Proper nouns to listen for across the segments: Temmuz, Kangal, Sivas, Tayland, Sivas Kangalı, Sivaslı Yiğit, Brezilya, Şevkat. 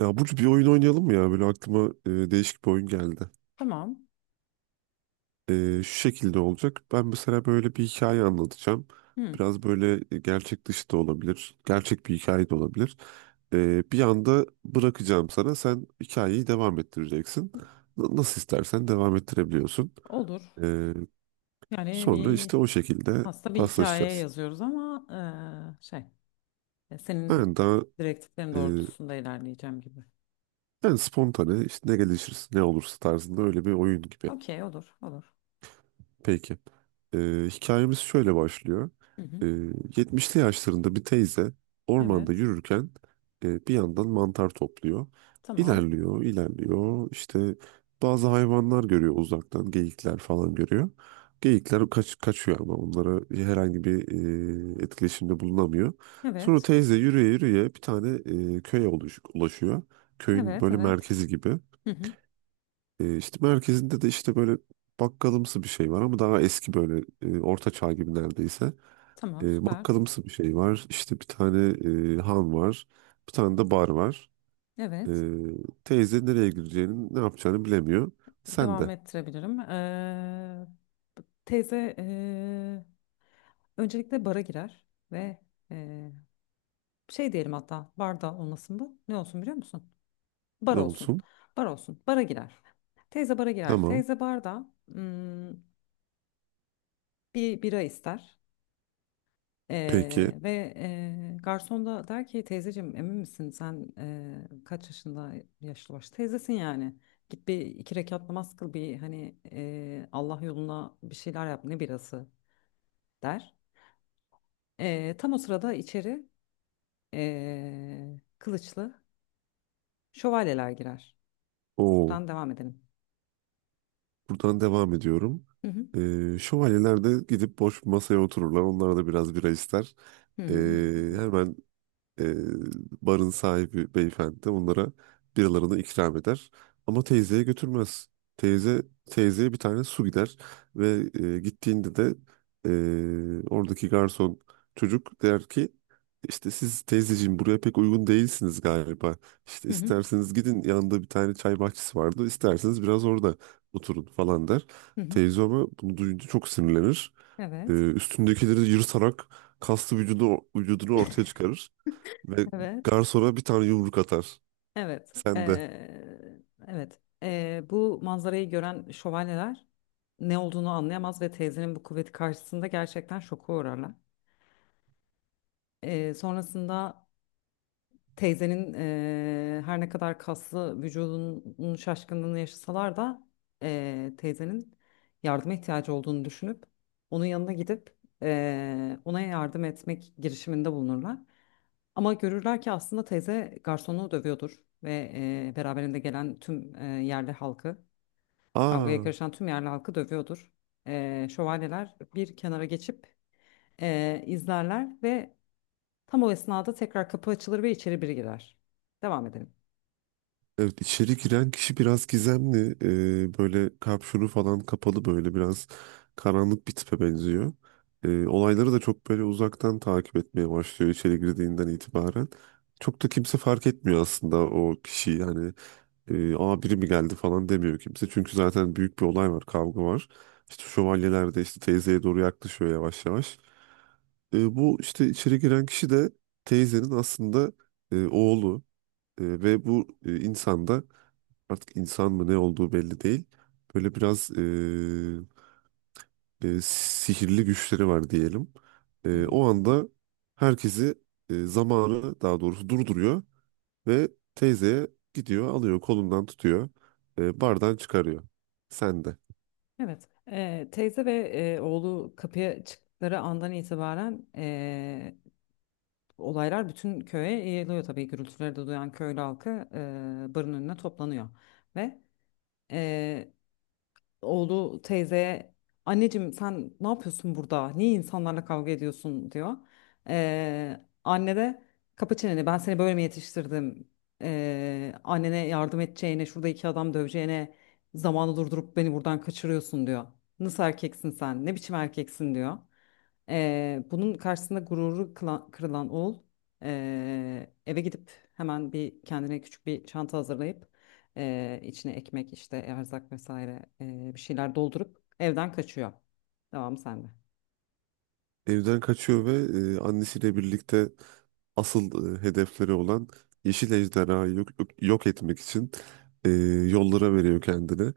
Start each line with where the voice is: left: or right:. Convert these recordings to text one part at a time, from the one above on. right: Ya Burcu bir oyun oynayalım mı ya? Böyle aklıma değişik bir oyun geldi.
left: Tamam.
right: E, Şu şekilde olacak. Ben mesela böyle bir hikaye anlatacağım.
left: Hı,
right: Biraz böyle gerçek dışı da olabilir. Gerçek bir hikaye de olabilir. Bir anda bırakacağım sana. Sen hikayeyi devam ettireceksin. Nasıl istersen devam ettirebiliyorsun.
left: olur.
right: E,
left: Yani
right: Sonra işte o şekilde
left: aslında bir hikaye
right: paslaşacağız.
left: yazıyoruz ama şey
right: Yani
left: senin
right: daha
left: direktiflerin
right: e,
left: doğrultusunda ilerleyeceğim gibi.
right: yani spontane işte ne gelişirse ne olursa tarzında öyle bir oyun gibi.
left: Okey, olur olur.
right: Peki. Ee, Hikayemiz şöyle başlıyor.
left: Hı hı.
right: Ee, 70'li yaşlarında bir teyze ormanda
left: Evet.
right: yürürken bir yandan mantar topluyor.
left: Tamam.
right: İlerliyor, ilerliyor. İşte bazı hayvanlar görüyor uzaktan, geyikler falan görüyor. Geyikler kaçıyor ama onlara herhangi bir etkileşimde bulunamıyor. Sonra
left: Evet.
right: teyze yürüye yürüye bir tane köye ulaşıyor. Köyün
left: Evet
right: böyle
left: evet.
right: merkezi gibi.
left: Hı hı.
right: İşte merkezinde de işte böyle bakkalımsı bir şey var ama daha eski böyle orta çağ gibi neredeyse.
left: Tamam, süper.
right: Bakkalımsı bir şey var. İşte bir tane han var. Bir tane de bar var. E,
left: Evet.
right: Teyze nereye gireceğini ne yapacağını bilemiyor. Sen
left: Devam
right: de
left: ettirebilirim. Teyze öncelikle bara girer ve eee, şey diyelim, hatta barda olmasın bu. Ne olsun biliyor musun? Bar
right: ne
left: olsun.
right: olsun?
left: Bar olsun. Bara girer. Teyze bara girer.
right: Tamam.
left: Teyze barda bir bira ister.
right: Peki.
left: Ve garson da der ki teyzeciğim, emin misin sen, kaç yaşında yaşlı baş teyzesin, yani git bir iki rekat namaz kıl, bir hani Allah yoluna bir şeyler yap, ne birası der. Tam o sırada içeri kılıçlı şövalyeler girer.
right: O
left: Buradan devam edelim.
right: buradan devam ediyorum.
left: Hı hı.
right: Şövalyeler de gidip boş bir masaya otururlar. Onlar da biraz bira ister.
left: Hı
right: E,
left: hı hı hı.
right: Hemen e, barın sahibi beyefendi de onlara biralarını ikram eder. Ama teyzeye götürmez. Teyze Teyzeye bir tane su gider ve gittiğinde de oradaki garson çocuk der ki işte siz teyzeciğim buraya pek uygun değilsiniz galiba. İşte
left: Hı hı.
right: isterseniz gidin yanında bir tane çay bahçesi vardı. İsterseniz biraz orada oturun falan der.
left: Hı hı.
right: Teyze ama bunu duyunca çok sinirlenir.
left: Evet.
right: Üstündekileri yırtarak kaslı vücudunu ortaya çıkarır. Ve
left: Evet,
right: garsona bir tane yumruk atar.
left: evet,
right: Sen de.
left: evet. Bu manzarayı gören şövalyeler ne olduğunu anlayamaz ve teyzenin bu kuvveti karşısında gerçekten şoka uğrarlar. Sonrasında teyzenin, her ne kadar kaslı vücudunun şaşkınlığını yaşasalar da, teyzenin yardıma ihtiyacı olduğunu düşünüp onun yanına gidip ona yardım etmek girişiminde bulunurlar. Ama görürler ki aslında teyze garsonu dövüyordur ve beraberinde gelen tüm, yerli halkı, kavgaya
right: Aa,
left: karışan tüm yerli halkı dövüyordur. Şövalyeler bir kenara geçip izlerler ve tam o esnada tekrar kapı açılır ve içeri biri girer. Devam edelim.
right: evet içeri giren kişi biraz gizemli. Böyle kapşonu falan kapalı böyle biraz karanlık bir tipe benziyor. Olayları da çok böyle uzaktan takip etmeye başlıyor içeri girdiğinden itibaren. Çok da kimse fark etmiyor aslında o kişiyi. Yani aa biri mi geldi falan demiyor kimse. Çünkü zaten büyük bir olay var, kavga var. İşte şövalyeler de işte teyzeye doğru yaklaşıyor yavaş yavaş. Bu işte içeri giren kişi de teyzenin aslında oğlu. Ve bu insan da artık insan mı ne olduğu belli değil. Böyle biraz sihirli güçleri var diyelim.
left: Hı hı.
right: O anda herkesi zamanı daha doğrusu durduruyor ve teyzeye gidiyor alıyor kolundan tutuyor bardan çıkarıyor. Sen de.
left: Evet. Teyze ve oğlu kapıya çıktıkları andan itibaren olaylar bütün köye yayılıyor tabii. Gürültüleri de duyan köylü halkı barın önüne toplanıyor ve. Eee, oğlu teyzeye anneciğim sen ne yapıyorsun burada? Niye insanlarla kavga ediyorsun, diyor. Anne de kapı çeneni, ben seni böyle mi yetiştirdim? Annene yardım edeceğine, şurada iki adam döveceğine, zamanı durdurup beni buradan kaçırıyorsun, diyor. Nasıl erkeksin sen? Ne biçim erkeksin, diyor. Bunun karşısında gururu kırılan oğul eve gidip hemen bir kendine küçük bir çanta hazırlayıp içine ekmek, işte erzak vesaire, bir şeyler doldurup evden kaçıyor. Devam sende.
right: Evden kaçıyor ve annesiyle birlikte asıl hedefleri olan Yeşil Ejderha'yı yok etmek için e, yollara veriyor kendini.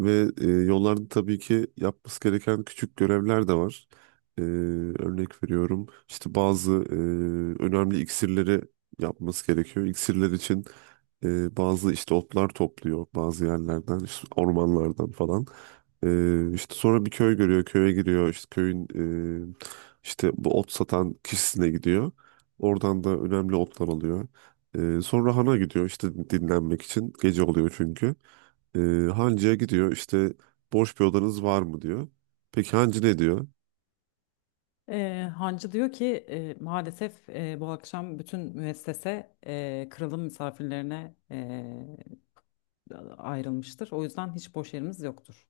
right: Ve yollarda tabii ki yapması gereken küçük görevler de var. Örnek veriyorum işte bazı önemli iksirleri yapması gerekiyor. İksirler için bazı işte otlar topluyor bazı yerlerden, işte ormanlardan falan. İşte sonra bir köy görüyor, köye giriyor. İşte köyün e, işte bu ot satan kişisine gidiyor. Oradan da önemli otlar alıyor. Sonra hana gidiyor işte dinlenmek için. Gece oluyor çünkü. Ee, Hancıya gidiyor işte boş bir odanız var mı diyor. Peki hancı ne diyor?
left: Hancı diyor ki maalesef bu akşam bütün müessese kralın misafirlerine ayrılmıştır. O yüzden hiç boş yerimiz yoktur.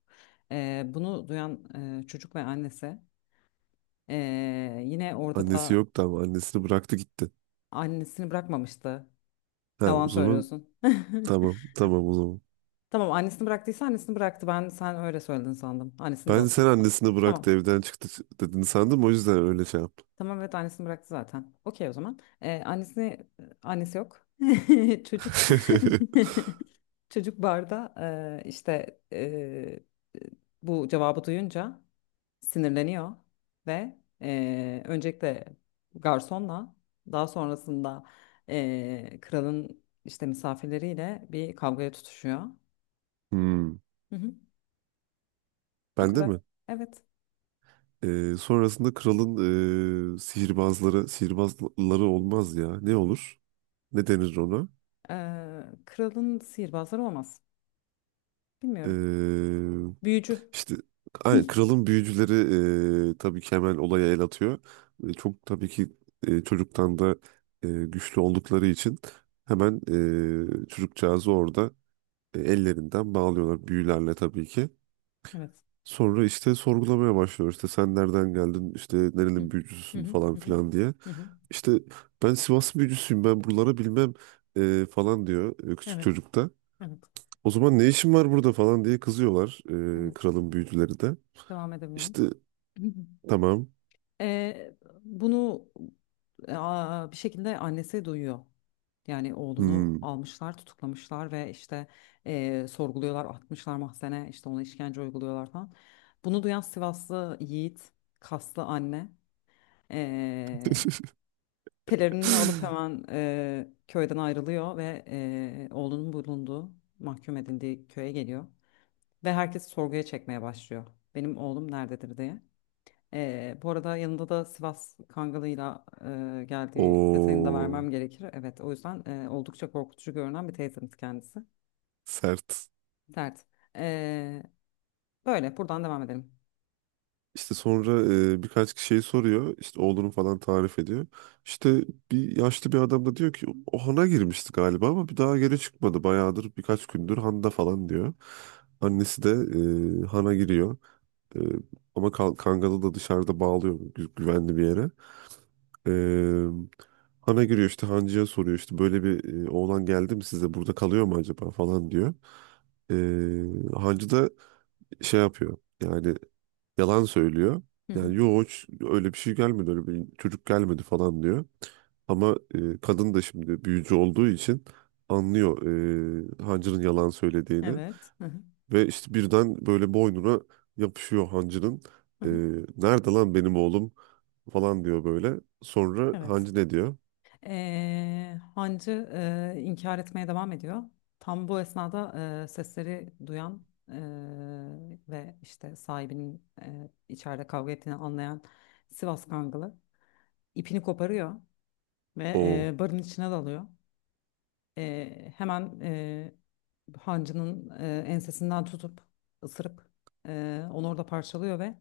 left: Bunu duyan çocuk ve annesi e, yine orada
right: Annesi
left: da.
right: yoktu ama annesini bıraktı gitti.
left: Annesini bırakmamıştı.
right: Ha
left: Yalan
right: o zaman
left: söylüyorsun.
right: tamam o zaman.
left: Tamam, annesini bıraktıysa annesini bıraktı. Ben, sen öyle söyledin sandım. Annesini de alıp
right: Sen
left: gitti sandım.
right: annesini
left: Tamam.
right: bıraktı evden çıktı dedin sandım o yüzden öyle şey yaptım.
left: Tamam, evet, annesini bıraktı zaten. Okey, o zaman. Annesi yok. Çocuk. Çocuk barda işte, bu cevabı duyunca sinirleniyor ve öncelikle garsonla, daha sonrasında kralın işte misafirleriyle bir kavgaya tutuşuyor.
right: Hmm.
left: Hı hı, bu
right: Ben de
left: kadar.
right: mi?
left: Evet.
right: Sonrasında kralın sihirbazları olmaz ya. Ne olur? Ne denir ona?
left: Kralın sihirbazları olmaz. Bilmiyorum.
right: Ee,
left: Büyücü.
right: işte aynen, kralın büyücüleri tabii ki hemen olaya el atıyor. Çok tabii ki çocuktan da güçlü oldukları için hemen çocukcağızı orada ellerinden bağlıyorlar büyülerle tabii ki.
left: Evet.
right: Sonra işte sorgulamaya başlıyor. İşte sen nereden geldin? İşte
left: Hı hı,
right: nerenin
left: hı
right: büyücüsün
left: hı,
right: falan
left: hı hı,
right: filan diye.
left: hı hı.
right: İşte ben Sivas büyücüsüyüm ben buraları bilmem falan diyor küçük
left: Evet.
right: çocukta.
left: Evet.
right: O zaman ne işin var burada falan diye kızıyorlar
left: Evet.
right: kralın büyücüleri de.
left: Devam edebilirim.
right: İşte tamam.
left: Ee, bunu aa, bir şekilde annesi duyuyor. Yani oğlunu
right: Hmm.
left: almışlar, tutuklamışlar ve işte sorguluyorlar, atmışlar mahzene, işte ona işkence uyguluyorlar falan. Bunu duyan Sivaslı Yiğit, kaslı anne, eee pelerinini alıp hemen köyden ayrılıyor ve oğlunun bulunduğu, mahkum edildiği köye geliyor. Ve herkes sorguya çekmeye başlıyor. Benim oğlum nerededir diye. Bu arada yanında da Sivas Kangalı'yla geldiği detayını da
right: O
left: vermem gerekir. Evet, o yüzden oldukça korkutucu görünen bir teyzemiz kendisi.
right: sert.
left: Dert. Ee, böyle, buradan devam edelim.
right: İşte sonra birkaç kişiyi soruyor. İşte oğlunu falan tarif ediyor. İşte bir yaşlı bir adam da diyor ki o hana girmişti galiba ama bir daha geri çıkmadı. Bayağıdır birkaç gündür handa falan diyor. Annesi de hana giriyor. Ee, Ama Kangal'ı da dışarıda bağlıyor güvenli bir yere. Ee, Hana giriyor işte Hancı'ya soruyor işte böyle bir oğlan geldi mi size burada kalıyor mu acaba falan diyor. Hancı da şey yapıyor yani yalan söylüyor.
left: Hı hı.
right: Yani yok hiç öyle bir şey gelmedi öyle bir çocuk gelmedi falan diyor. Ama kadın da şimdi büyücü olduğu için anlıyor Hancı'nın yalan söylediğini.
left: Evet. Hı hı.
right: Ve işte birden böyle boynuna yapışıyor hancının.
left: Hı
right: Ee,
left: hı.
right: Nerede lan benim oğlum falan diyor böyle. Sonra
left: Evet.
right: hancı ne diyor?
left: Hancı inkar etmeye devam ediyor. Tam bu esnada sesleri duyan, ve işte sahibinin içeride kavga ettiğini anlayan Sivas Kangalı ipini koparıyor ve
right: O.
left: barın içine dalıyor. Hemen hancının ensesinden tutup ısırıp onu orada parçalıyor ve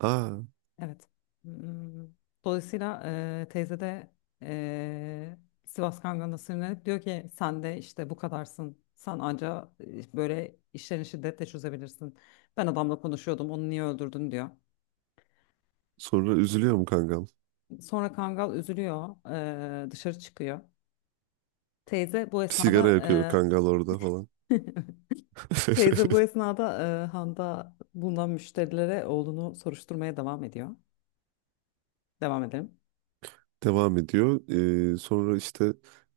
right: Aa.
left: evet. Hmm, Dolayısıyla teyze de e, Sivas Kangan'da sinirlenip diyor ki sen de işte bu kadarsın. Sen anca böyle işlerini şiddetle çözebilirsin. Ben adamla konuşuyordum, onu niye öldürdün, diyor.
right: Sonra üzülüyor mu kangal?
left: Sonra Kangal üzülüyor, dışarı çıkıyor. Teyze bu
right: Bir
left: esnada
right: sigara yakıyor kangal orada falan.
left: e, Teyze bu esnada handa bulunan müşterilere oğlunu soruşturmaya devam ediyor. Devam edelim.
right: devam ediyor. Sonra işte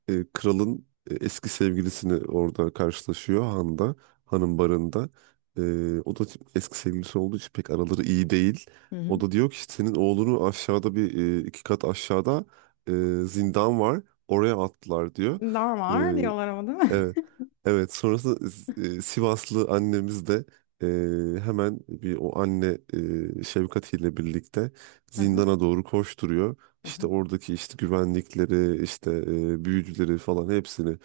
right: kralın eski sevgilisini orada karşılaşıyor Han'da, Han'ın barında. O da eski sevgilisi olduğu için pek araları iyi değil.
left: Hı hı.
right: O da diyor ki işte senin oğlunu aşağıda bir iki kat aşağıda e, zindan var. Oraya attılar diyor.
left: Normal diyorlar ama, değil mi?
right: Evet. Evet. Sonrasında Sivaslı annemiz de hemen bir o anne Şevkat ile birlikte
left: Hı hı,
right: zindana doğru koşturuyor.
left: hı
right: İşte
left: hı,
right: oradaki işte güvenlikleri, işte büyücüleri falan hepsini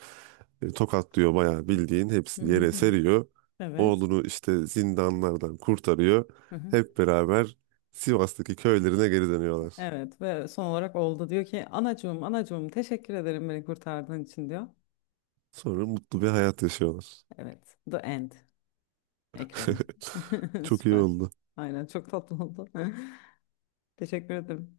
right: tokatlıyor bayağı bildiğin
left: hı hı,
right: hepsini yere
left: hı hı.
right: seriyor.
left: Evet.
right: Oğlunu işte zindanlardan kurtarıyor.
left: Hı hı.
right: Hep beraber Sivas'taki köylerine geri dönüyorlar.
left: Evet, ve son olarak oğlu da diyor ki anacığım, anacığım teşekkür ederim beni kurtardığın için, diyor.
right: Sonra mutlu bir hayat yaşıyorlar.
left: Evet. "The End" ekranı.
right: Çok iyi
left: Süper.
right: oldu.
left: Aynen, çok tatlı oldu. Teşekkür ederim.